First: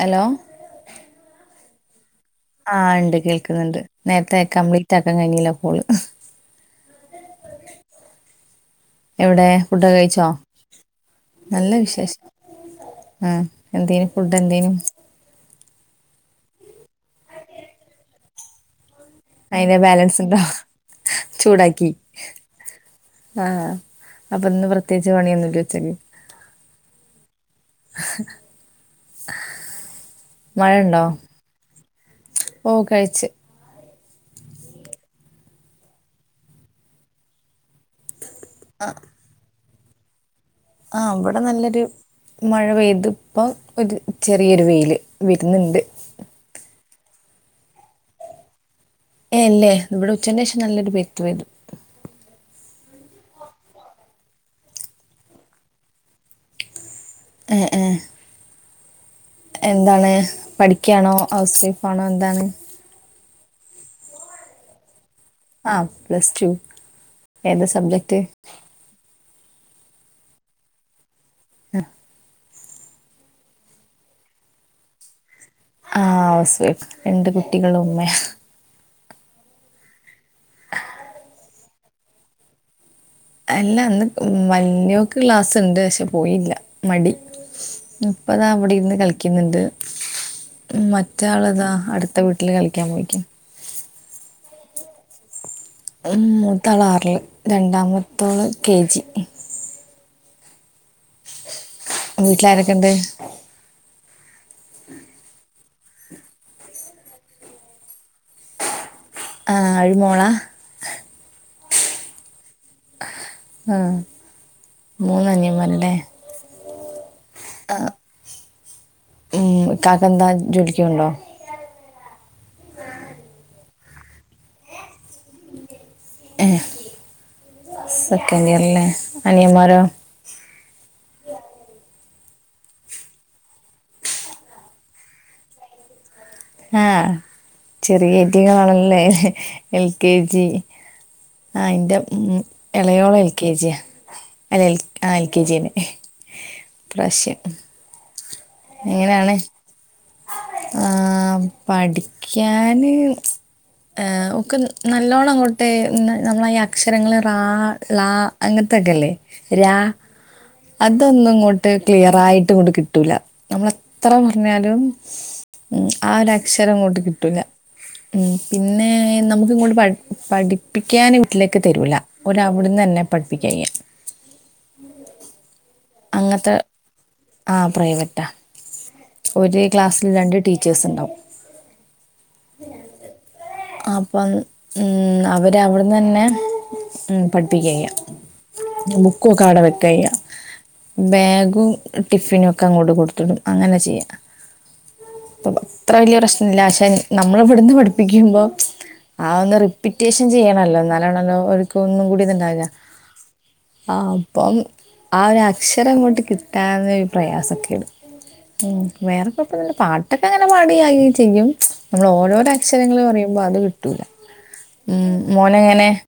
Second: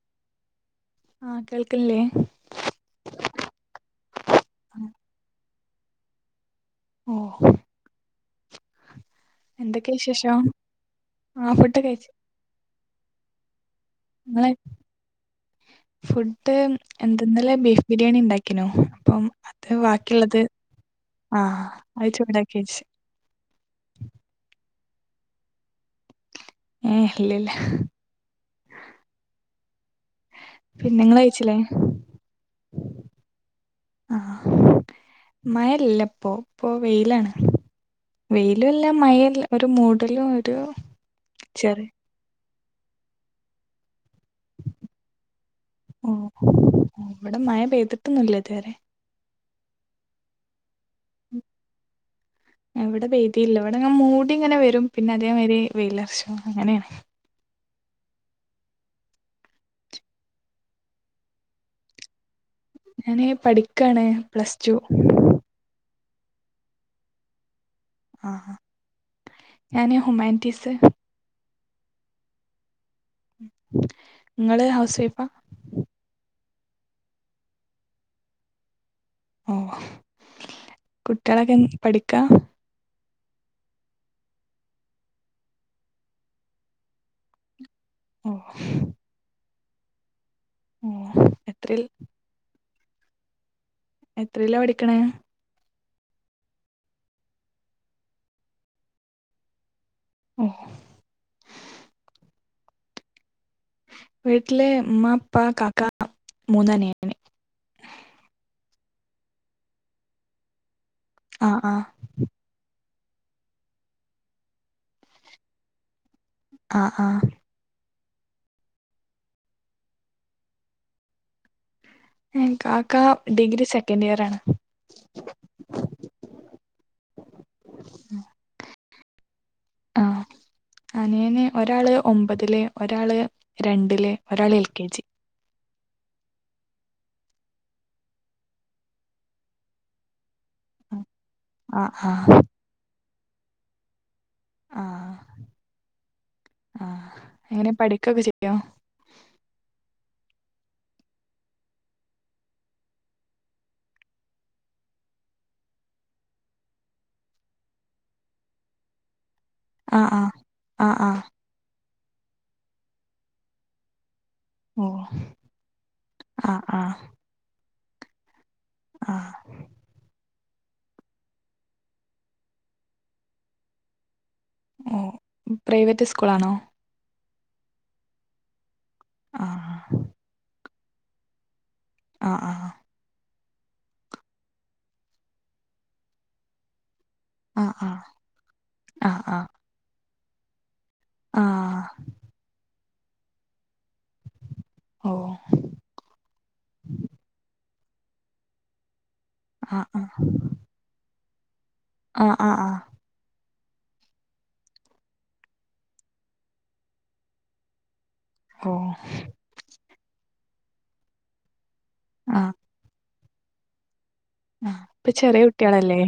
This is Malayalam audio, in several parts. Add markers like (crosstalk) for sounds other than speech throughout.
ഹലോ ആഹ് കേൾക്ക്ണ്ല്ലേ ആഹ ഉണ്ട് കേൾക്കുന്നുണ്ട് നേരത്തെ കംപ്ലീറ്റ് ആക്കാൻ കഴിഞ്ഞില്ല ഫുള് ഓ എവിടെ ഫുഡൊക്കെ എന്തൊക്കെയാ കഴിച്ചോ വിശേഷം ആഹ് നല്ല ഫുഡ് കഴിച്ചു വിശേഷം ആ എന്തേനു ഫുഡ് നിങ്ങള് എന്തേനു ഫുഡ് എന്തെന്നല്ല ബീഫ് ബിരിയാണി ഉണ്ടാക്കീനോ അയിന് ബാലൻസ് ഉണ്ടോ ആഹ് ചൂടാക്കി അത് ചൂടാക്കി വെച്ച് ആഹ അപ്പൊന്ന് വൃ പ്രത്യേകിച്ച് പണിയൊന്നുമല്ല ഉച്ചക്ക് ഏ ഇല്ലില്ല പിന്ന നിങ്ങള് കയ്ച്ചില്ലേ ഓ കഴിച്ചു ആഹ മയയില്ലല്ലേപ്പോ പോ വെയിലാണ് വെയിലും ഇല്ല മയയൂല്ല ഒരു മൂടലും ഒരു ആ അവിടെ നല്ലൊരു ചെറി മഴ പെയ്ത് ഇപ്പോ ഒരു ചെറിയൊരു വെയില് വരുന്നുണ്ട് ഓ ഇവിടെ മഴ പെയ്തിട്ടൊന്നൂല്ല ഇതുവരെ ഏല്ലേ ഇവിടെ ഉച്ചന് ശേഷം നല്ലൊരു വ്യക്തി വരും എവിടെ വേദിയില്ല ഇവിടെ ഞാൻ മൂടി ഇങ്ങനെ വരും പിന്നെ അതേമാതിരി വെയിലർച്ച അങ്ങനെയാണ് ഏ ഏ എന്താണ് പഠിക്കയാണോ ഹൗസ് വൈഫ്ാണോ എന്താണ് ഞൻ പഠിക്കയാണ് പ്ലസ് ടു ആഹ പ്ലസ് ടു ഏതാ സബ്ജക്ട് എന ഹുുമായിട്ടസ ആ നിങ്ങളെ ഹൗസ് വൈഫാ ആഹസ് രണ്ട് കുട്ടികളും ഉമ്മ ഓ കുട്ടികളൊക്കെ പഠിക്ക അല്ല അന്ന് വലിയോക്ക് ക്ലാസ്സ്ുണ്ട് പക്ഷെ പോയില്ല മടി ഓ മുപ്പതാ അവിടെ ഇന്ന് കളിക്കുന്നുണ്ട് ഉ ഓ മറ്റാൾ ഇതാ എത്രൽ അടുത്ത വീട്ടില് കളിക്കാൻ പോയിിക്കും എത്രല്ലോ പഠിക്കണേ മൂ താളാറില് രണ്ടാമത്തോള് കെ ജി (unintelligible) വീട്ടിലാരൊക്കെ ഉണ്ട് വീട്ടിലെ അമ്മ അപ്പാ കാാക്കാ മൂന്നാ നണ ആഹ അഴിമോളാ ആഹ ആഹ ആ മൂന്നഞ്ഞമാലല്ലേ ആഹ ആഹ ഉം കാക്ക എന്താ ജോലിക്കുണ്ടോ എ കാക്ക ഡിഗ്രി സെക്കൻഡ് ഇയർ ആാണ് സെക്കൻഡ് ഇയറല്ലേ അനിയന്മാരോ ആഹ അനിയൻ (unintelligible) ഒരാള് ഒമ്പതിലെ ഒരാള് രണ്ടിലെ ഒരാൾ എൽ കെ ജി ആഹ ചെറിയറ്റികളാണല്ലേ എൽ കെ ജി ആ ആഹ് ഇറെ ആഹ് ഉ ഇളയോളം എൽ കെ ജിയാ അൽ ആ ആഹ് എൽ കെ ജീനെ ആഹ് പ്രാവശ്യം എങ്ങനെ പഠിക്കൊക്കെ ചെയ്യോ എങ്ങനെയാണ് ആ പഠിക്കാന് ഒക്കെ നല്ലോണം അങ്ങോട്ടെ നമ്മള ഈ അക്ഷരങ്ങൾ റാ ാ അങ്ങനത്തെ കേ രാ ആഹ് ആഹ് ആഹ് ആഹ് അതൊന്ന ഇങ്ങോട്ട് ക്ലിയർ ആയിട്ട് കൊണ്ട് കിട്ടൂല നമ്മളത്ര ാലും ഓ ഉ ആ ഒരു ആഹ് അക്ഷരം ആഹ് അങ്ങോട്ട് കിട്ടില്ല ഉ പിന്നെ നമുക്കി ആഹ് ഇങ്ങോട്ട് പഠ പഠി പഠിപ്പിക്കാൻ വീട്ടിലേക്ക് തരൂല ഒ അവിടുന്ന് തന്നെ പഠിപ്പിക്കയ്യ ഓ പ്രൈവറ്റ് സ്കൂൾാണോ ആ പ്രൈവറ്റാ ആ ഒരു ക്ലാസ്സിൽ രണ്ട് ടീച്ചേഴ്സ് ഉണ്ടാവും ആ ആ അപ്പം ഉം അവര് അവിടന്ന് തന്നെ ഉ ആ പഠിപ്പിക്കുകയ്യ ആ ആ ആ ബുക്കൊക്കെടെ വെക്കുകയ്യ ആ ബാഗും ടിഫിനും ഒക്കെ അങ്ങോട്ട് കൊടുത്തിടും അങ്ങനെ ചെയ്യാം ഓ അപ്പ അത്ര വലിയ പ്രശ്ന ഇല്ല പക്ഷെ നമ്മള ഇവിടുന്ന് പഠിപ്പിക്കുമ്പോ ആ ഒന്ന് റിപ്പീറ്റേഷൻ ചെയ്യണല്ലോ നല്ലോണല്ലോ ഒരിക്കും ഒന്നും കൂടി ആ ആ ഇത്ണ്ടാവില്ല ആ ആ അപ്പം ആ ഒരു അക്ഷര ഇങ്ങോട്ട് കിട്ടാന്നരു പ്രയാസംൊക്കെ ഇടും ഉ ഓ വേറെക്കഴപ്പന്ന പാട്ടൊക്കെ അങ്ങനെ പാടുകായിയും ചെയ്യും നമ്മൾ ആ ഓരോര അക്ഷരങ്ങൾ പറയുമ്പോ അത് കിട്ടൂല ആ ഇപ്പൊ ഉം. ചെറിയ മോനങ്ങനെ കുട്ടികളല്ലേ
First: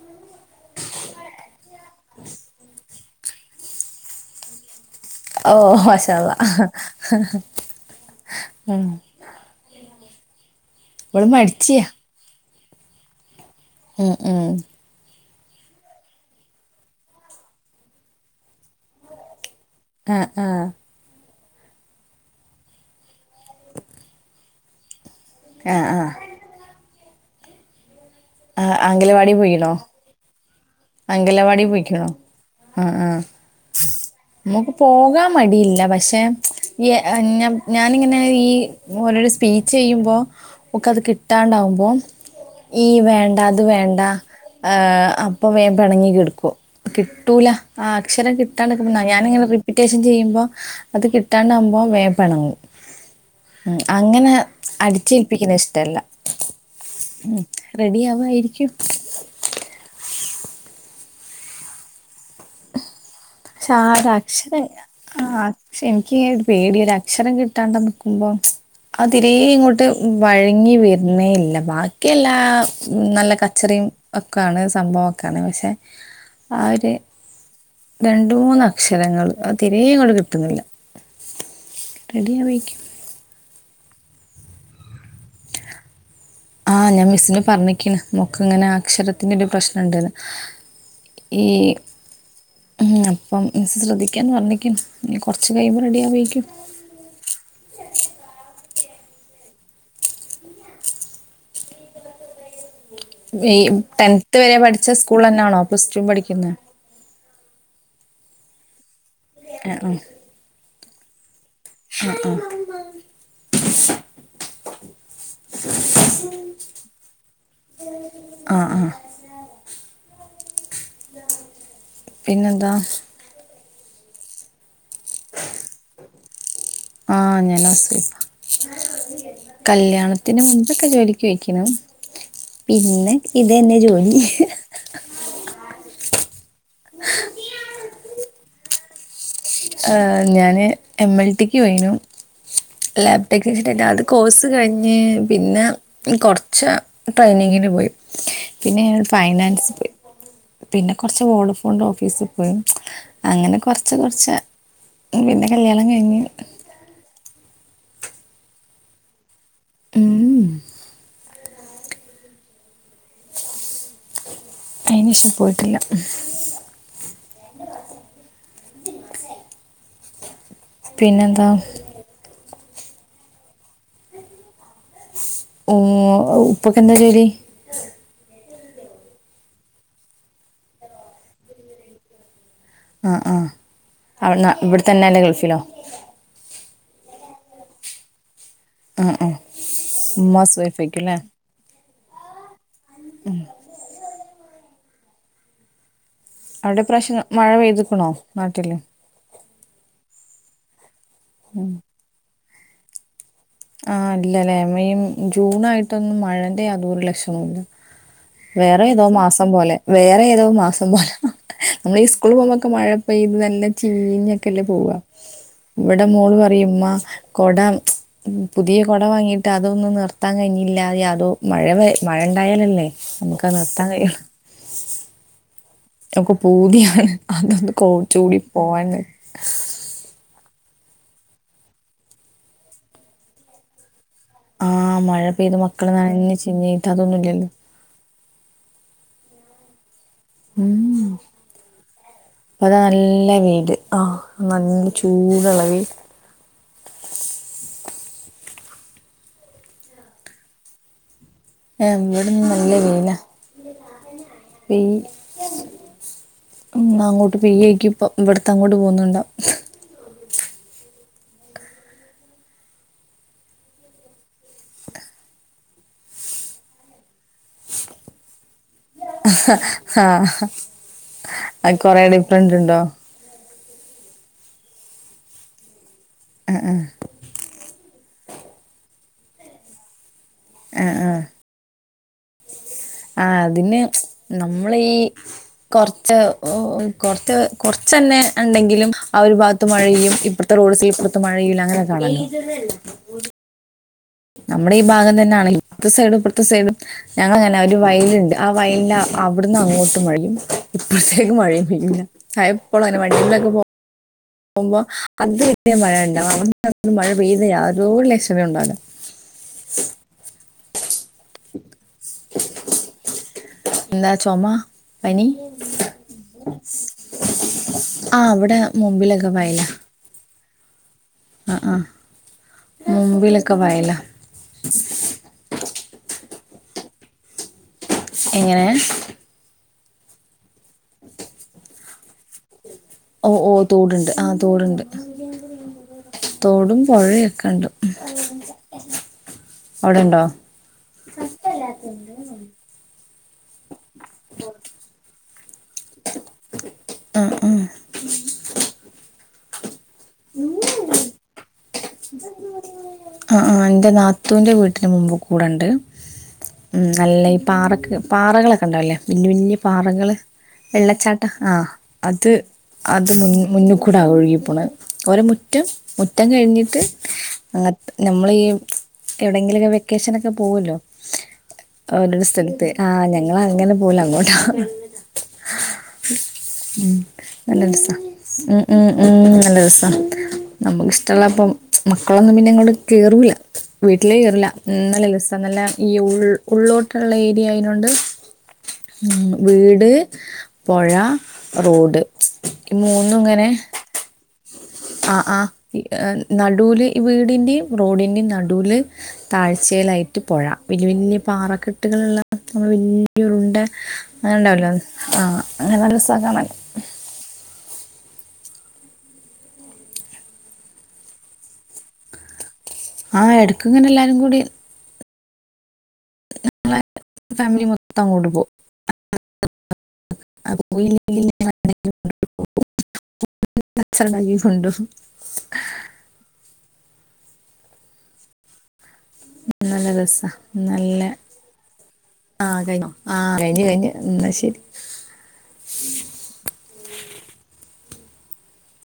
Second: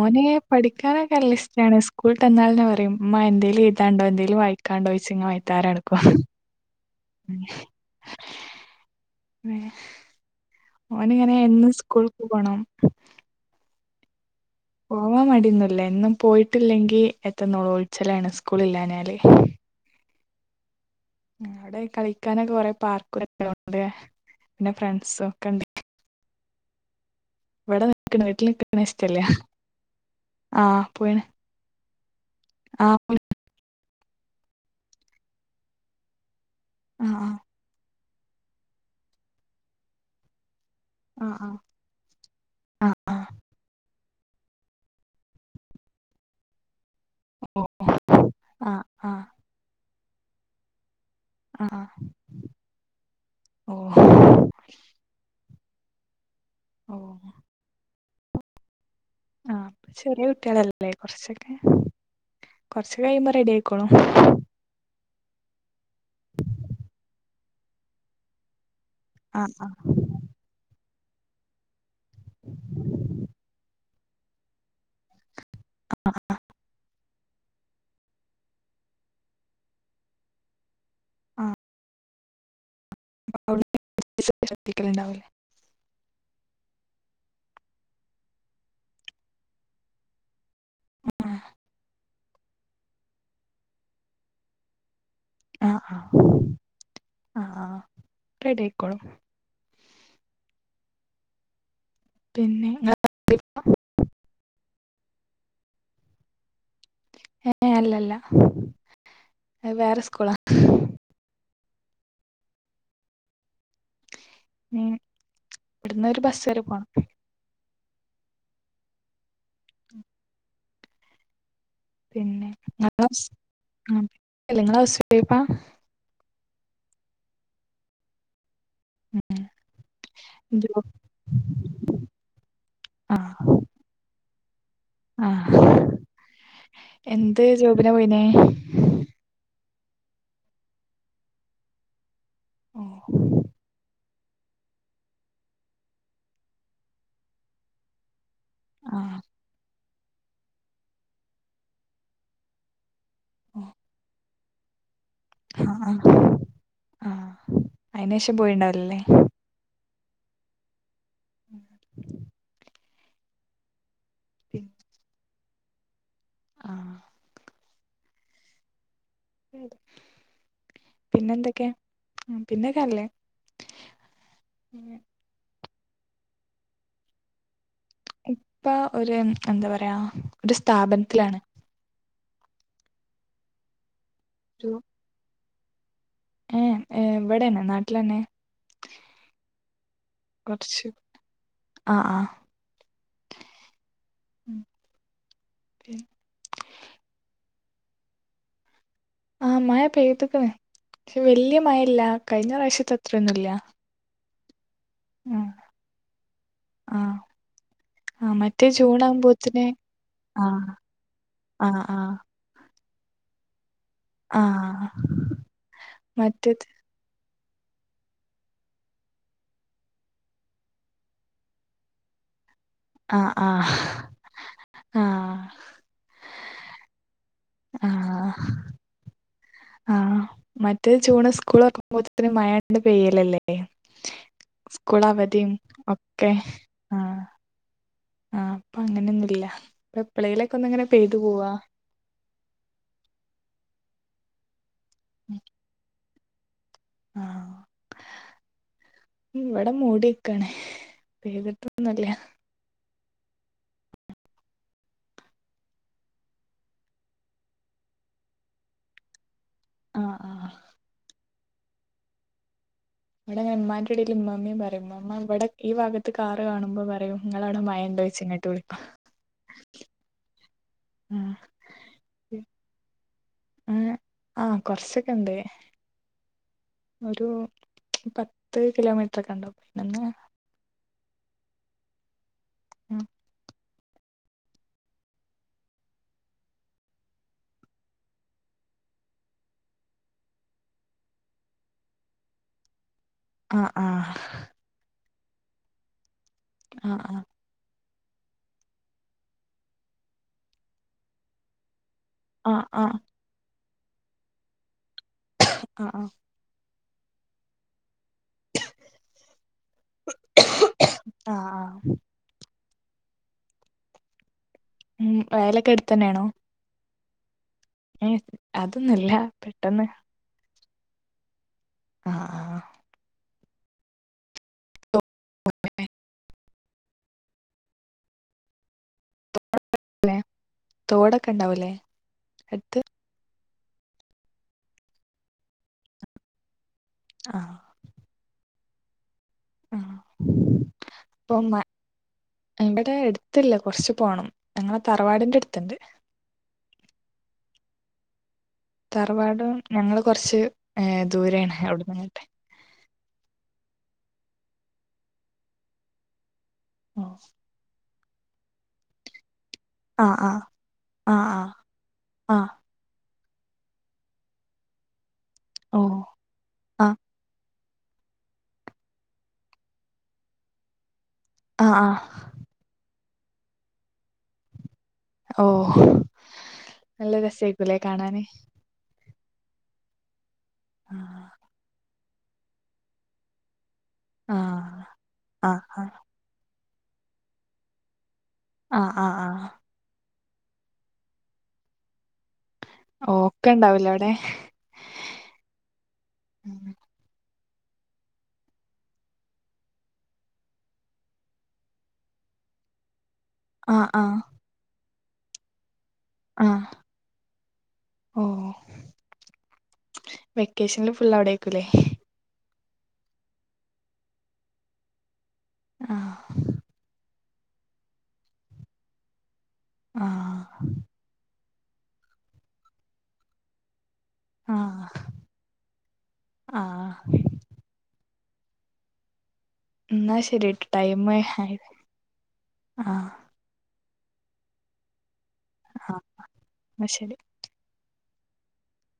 ഓന പഠിക്കാനൊക്കെല്ല ഇഷ്ട്ടാ ണ് സ്കൂളിൽ തന്നാല പറയുംമ്മ എന്തേലും താണ്ടോ എന്തേലുംയിക്കാണ്ടോ ങ്ങ ഓ വത്താര എടുക്കും മാഷാല്ല ഓൻ ഇവിടെ ഇങ്ങനെ എന്ന മടിച്ചിയാ സ്കൂൾക്ക് പോണം ഉഹ ഉ അ മടന്നല്ല എന്നും പോയിട്ടില്ലെങ്കി എത്ത നോലോൽച്ചലാണ് സ്കൂള ഇല്ലങ്കി ആഹ ആഹ ടെ കളിക്കാനൊക്കെ കൊറെേ പാർക്കുംക്കണ്ട് പിന്നെ ഫ്രണ്ട്സും ഒക്കെ ഉണ്ട് ആഹ ആഹ ഇവിടെ നിക്കണ വീട്ടിൽ ആ, നിക്കണ ഇഷ്ടല്ല ആ പോയിണ് അംഗലവാടി പോയിക്കണോ ആ ആഹ നമുക്ക് പോകാൻ മടിയില്ല പക്ഷെ ആ ഞാൻ ഇങ്ങനെ ഈ ഓരോരു സ്പീച്ച് ചെയ്യുമ്പോ ഒക്ക അത് ആ ആ കിട്ടാണ്ടാാവുമ്പോൾ ഈ ആ ആ വേണ്ട അത് വേണ്ട അപ്പം വേമ്പ ണങ്ങി കടുക്ക കിട്ടൂല ഓ അക്ഷരം കിട്ടാ ആ ആ ഞാനെ റിപ്പീറ്റ് ചെയ്യുമ്പോ അത് ആ കിട്ടാണ്ടാവകുമ്പോം വേ പണങ്ങും ഓ അങ്ങനെ അടിച്ചേൽപ്പിക്കുന്ന ഇഷ ഓ റെഡി ആവായിരിക്കും ആ അപ്പൊ ചെറിയ കുട്ടികളല്ലറക്കറ പക്ഷെ ആ അക്ഷരം ആക്ഷ എനിക്ക് ഒരു പേടിയൊ ഒരു അക്ഷരം കിട്ടി ട്ടാണ്ട നിക്കുമ്പോ അത് തീരെ ആ ആ ഇങ്ങോട്ട് വഴങ്ങി വരും ന്നേ ഇല്ല ബാക്കിയ എല്ലാ നല്ല കച്ചറിയും ഒക്കെയാണ് സംഭവൊക്കെ കാണ പക്ഷെ ആ ഒരു രണ്ട മൂന്ന് അക്ഷരങ്ങൾ അ തീരെ ങ്ങട്ട് കിട്ടുന്നില്ല ആഹ റെഡിയവേക്കും ശ്രദ്ധിക്കലുണ്ടാവില്ലേ ആഹ് ഞാൻ മിസ്സിന്റെ പറഞ്ഞിക്കന്ന് മോക്ക് ഇങ്ങനെ അക്ഷരത്തിന്റെ ഒരു പ്രശ്നുണ്ട്ന്ന് ഈ അപ്പം മ ശ്രദ്ധിക്കാൻ പറണിക്കുന്നു ന കൊറച്ച ആ കഴിയുമ്പോ ആ റെഡി ആവക്കും ആ ആ റെഡി ആയിക്കോളും പിന്നെ ഈ ടെൻത് വരെ പഠിച്ച സ്കൂൾ തന്നാണോ പുസ്റ്റം പഠിക്കുന്ന ഏ അല്ലല്ല വേറെ സ്കൂള പ്പ ഉ ഇവിടന്ന്രു ബസ്സ വരെ പോണം ആഹ ആ ആ പിന്നെ നിങ്ങള ഹൌസ് വൈഫ ആഹ ഞാൻ ഹൌസ് വൈഫ കല്യാണത്തിന് ജോ മുൻ്പൊക്കെ ജോലിക്ക് പൊയ്ക്കണ് പിന്നെ ഇത് തന്നെ ജോലി ആഹ എന്ത് ജോബിനാ പോയിനെ ഹ് ഞാന് എം എൽ ടിക്ക് പോയിനു ഓ ലാപ്ടക്ക് വെച്ചിട്ട അത് കോഴ്സ് കഴിഞ്ഞ് പിന്നെ കൊറച്ച് ട്രെയിനിങ്ങിന് പോയി. പിന്നെ ഞ ആഹ് ഫൈനാൻസി പോയി പിന്നെ കൊറച്ച് വോഡഫോന്റെ ഓഫീസ് പോയി അങ്ങനെ ഓ കൊർച്ച് കൊർച്ച് ഉ പിന്നെ കല്യാണം ആഹ് ആഹ് കഴിഞ്ഞ് ആഹ് അയിനേഷം പോയിണ്ടാവുലല്ലേ ഉം അയിനേഷം പോയിട്ടില്ല. ആ. പിന്നെന്താ പിന്നെന്തൊക്കെയാ? പിന്നെക്കെ അല്ലേ? ഓ ഉപ്പക്ക് എന്താ ജോലി? ഉപ്പ ഒരു എന്താ പറയാ ഒരു സ്ഥാപനത്തിലാണ്. ആ ആ അ ഇവിടെ തന്നെ അല്ലെങ്കി ഗൾഫിലോ? ഏ ഇവിടെന്നെ നാട്ടിലന്നെ. ആ ആ ഉമ്മ ഹൗസ് കൊറച്ച് വൈഫക്കുംല്ലേ? ആഹ് ആഹ് ഉം. അവിടെ ഇപ്രാവശ്യം മഴ പെയ്തുക്കണോ നാട്ടില്? ആ മഴ പെയ്ത്ക്ക്ണ്. പക്ഷേ വല്യ മഴയില്ല കഴിഞ്ഞ പ്രാവശ്യത്ത് അത്രൊന്നുംല്ല. മെയ് ഉം ജൂൺ ആയിട്ടൊന്നും മഴന്റെ യാതൊരു ആഹ് ലക്ഷണും ഇല്ല. ആഹ് മറ്റേ വേറെ ജൂൺ ഏതോ മാസം ആകുമ്പോത്തിന് പോലെ വേറെ ഏതോ ആഹ് മാസം പോലെ ആഹ് നമ്മള് ഈ ആഹ് സ്കൂളിൽ പോകുമ്പോക്കെ മഴ ഇപ്പൊ ഇത് നല്ല ചീഞ്ഞൊക്കെല്ലേ ആഹ് പോവാ ഇവിടെ മോള് മറ്റേത് പറയും മ്മ കൊട പുതിയ കൊട വാങ്ങിയിട്ട് അതൊന്നും നിർത്താൻ കഴിഞ്ഞില്ലാതെ അതോ മഴ മഴ ആയാലല്ലേ ആഹ് നമുക്കത് ആഹ് നിർത്താൻ കഴിയുള്ള ആഹ് പൂതിയാണ് അതൊന്ന് കൊട ചൂടി പോവാൻ ആ മറ്റേ ജൂൺ സ്കൂൾ ഓർക്കുമ്പോത്തിന് മഴണ്ട് പെയ്യലല്ലേ? ആ മഴ സ്കൂളവതിയും പെയ്ത് മക്കള് ഒക്കെ നനഞ്ഞ് ചിഞ്ഞിട്ട് ആ അതൊന്നുമില്ലല്ലോ ആ. അങ്ങനെയൊന്നുല്ല. എപ്പളേലൊക്കെ ഒന്നിങ്ങനെ ഉം പെയ്തു പോവാ അപ്പതാ നല്ല വെയിൽ. ആഹ് നല്ല ചൂടുള്ള വെയിൽ. ആ ഇവിടെ മൂടിക്കാണ് ഏ പെയ്തിട്ടൊന്നുല്ല ഇവിടെ ഇന്ന് നല്ല വെയില ഈ അങ്ങോട്ട് പെയ്യുവായിക്കും ഇപ്പ ഇവിടുത്തെ അങ്ങോട്ട് പോ ന്നുണ്ടാ ആഹ് ആഹ് അവിടെങ്ങ ഇമ്മാന്റെ കുടിയില് ഇമ്മമ്മീം പറയും ഇമ്മമ്മ ഇവിടെ ഈ ഭാഗത്ത് കാറ് കാണുമ്പോ പറയും നിങ്ങളവിടെ മഴുണ്ടോ ചോയ്ച്ച് ഇങ്ങോട്ട് വിളിക്കും. അ കൊറെ ഡിഫ്‌റന്റ് ഉണ്ടോ? ഉം ആ കൊർച്ചൊക്കെ ഇണ്ട്. ഒരു പത്ത് കിലോമീറ്ററോക്കെ ഇ ണ്ടാവും. ആ ആ. ആ അതിന് നമ്മള ഈ കൊർച്ച് കൊർച്ച് കൊർ ച്ച് ന്നെ ഇണ്ടെങ്കിലും ആ ഒരു ഭാഗത്ത് മഴെയ്യും. ഇപ്പർ ത്തെ റോഡ്സിൽ ഇപ്പറത്തും മഴയ്യൂല അങ്ങനെക്കണല്ലോ. ആ. നമ്മുടെ ഈ ഭാഗം തന്നെയാണ് ഇപ്പർത്തെ സൈഡും ഇപ്പർത്തെ സൈഡും ആഹ് ആഹ് ഞങ്ങൾങ്ങനെ വയലുണ്ട് ആ വയലിന് അവിടുന്ന് അങ്ങോട്ട് മഴ പെയ്യും ഇപ്പോഴത്തേക്കും മഴയും പെയ്യൂല. അ ആഹ് എപ്പളും ആഹ് ഓന് പണിയ പോമ്പോ ആഹ് ആഹ് (unintelligible) മഴ പെയ്ത യാതൊരു ലക്ഷണവും ഉണ്ടാവൂല. ആ ആ. എന്താ ചുമ? ഉം വയലൊക്കെ എടുത്ത് തന്നെയാണോ? ആ അവിടെ അതൊന്നുല്ല മുമ്പിലൊക്കെ വയല. പെട്ടെന്ന് ആ ആ ആഹ് ആഹ് മുമ്പിലൊക്കെ വയല. (unintelligible) എങ്ങനെ വൂലെ തോടൊക്കെണ്ടാവൂലെ അടുത്ത് ഓ ഓ തോടുണ്ട് ആ തോടുണ്ട് തോടും ആഹ് പുഴയൊക്കെണ്ട് ഉം അവിടെണ്ടോ പ്പം മ ഇവിടെ എടുത്തില്ല കുറച്ച് പോണം ഞങ്ങളെ തറവാടിന്റെ അടുത്ത് ത്ത്ണ്ട് ആ ആ തറവാടും ഞങ്ങൾ കുറച്ച് ഏ ദൂരെയാണ് അവിടു ആ ആ എന്റെ നാത്തൂൻറെ വീട്ടന് മുമ്പ്കൂടെ ണ്ട് ഉം നല്ല ഈ പാറ പാറകളൊക്കെ ണ്ടാവുല്ലേ വല്യ വല്യ പാറകള് ആഹ് ആഹ് ആഹ് വെള്ളച്ചാട്ടം ആ ആഹ് അത് ആഹ് ആ അത് മുന്ന് മുന്നുകൂടാ ഒഴുകിപ്പോണ ഓരോ മുറ്റം മുറ്റം കഴിഞ്ഞിട്ട് ആ അങ്ങത്തെ നമ്മളെ ഈ എവിടെങ്കിലൊ ക്കെ വെക്കേഷനൊക്കെ പോവല്ലോ ആഹ് ആഹ് ഓരോരു സ്ഥലത്ത് ആ ഞങ്ങളങ്ങനെ പോവൂല അങ്ങോട്ടാ ഓഹ് (unintelligible) ഉം നല്ല രസേക്കൂലേ രസാ കാണാന് ഉം ഉം ഉം നല്ലരസാ, ആഹ് നമുകിശഷ്ടള്ളപ്പോ മക്കളൊന്നും പിന്നെ ഇങ്ങോട്ട് കേറൂല വീട്ടിലേകേറില്ല ആഹ് നല്ല രസാ നല്ല ആഹ് ഈ ഉൾ ഉള്ളോട്ടുള്ള ഏരിയ്നോണ്ട് ആഹ് ആഹ് ഉം ആഹ് വീട്, പൊഴാ, റോഡ് ഈ മൂന്നും ങ്ങനെ ഒക്കെ ഉണ്ടാവൂലേ അവിടെ അ ആ ഈ നടൂല് ഈവി ടിന്റെ റോഡിന്റെ നടൂല് താഴ്ചയിലായിട്ട് പൊഴ വല്യ വല്യ പാറക്കെട്ടുകളുള്ള വലിയരുണ്ടെ ആഹ് ആഹ് അങ്ങനെണ്ടാവലോ ആഹ് അങ്ങനെ നല്ല രസാ കാണാൻ ആഹ് ഓ വെക്കേഷനില് ഫുൾ അവിടെയിരിക്കുംലേ ആഹ് എടക്കിങ്ങനെ എല്ലാരുംകൂടി ആഹ് ഫാമിലി മൊത്തം അങ്ങോട്ട് പോവും ആഹ് (unintelligible) അച്ഛൻ നൽകിയ ഫണ്ട് ആഹ് ആഹ് നല്ല എന്നാ രസ ശരിട്ടോ നല്ല ടൈം ആയി ആ കയ്ഞ്ഞോ ആഹ് ആ കയിഞ് കഴിഞ് എന്നാ ശരി ആഹ് ന്നാ ശരി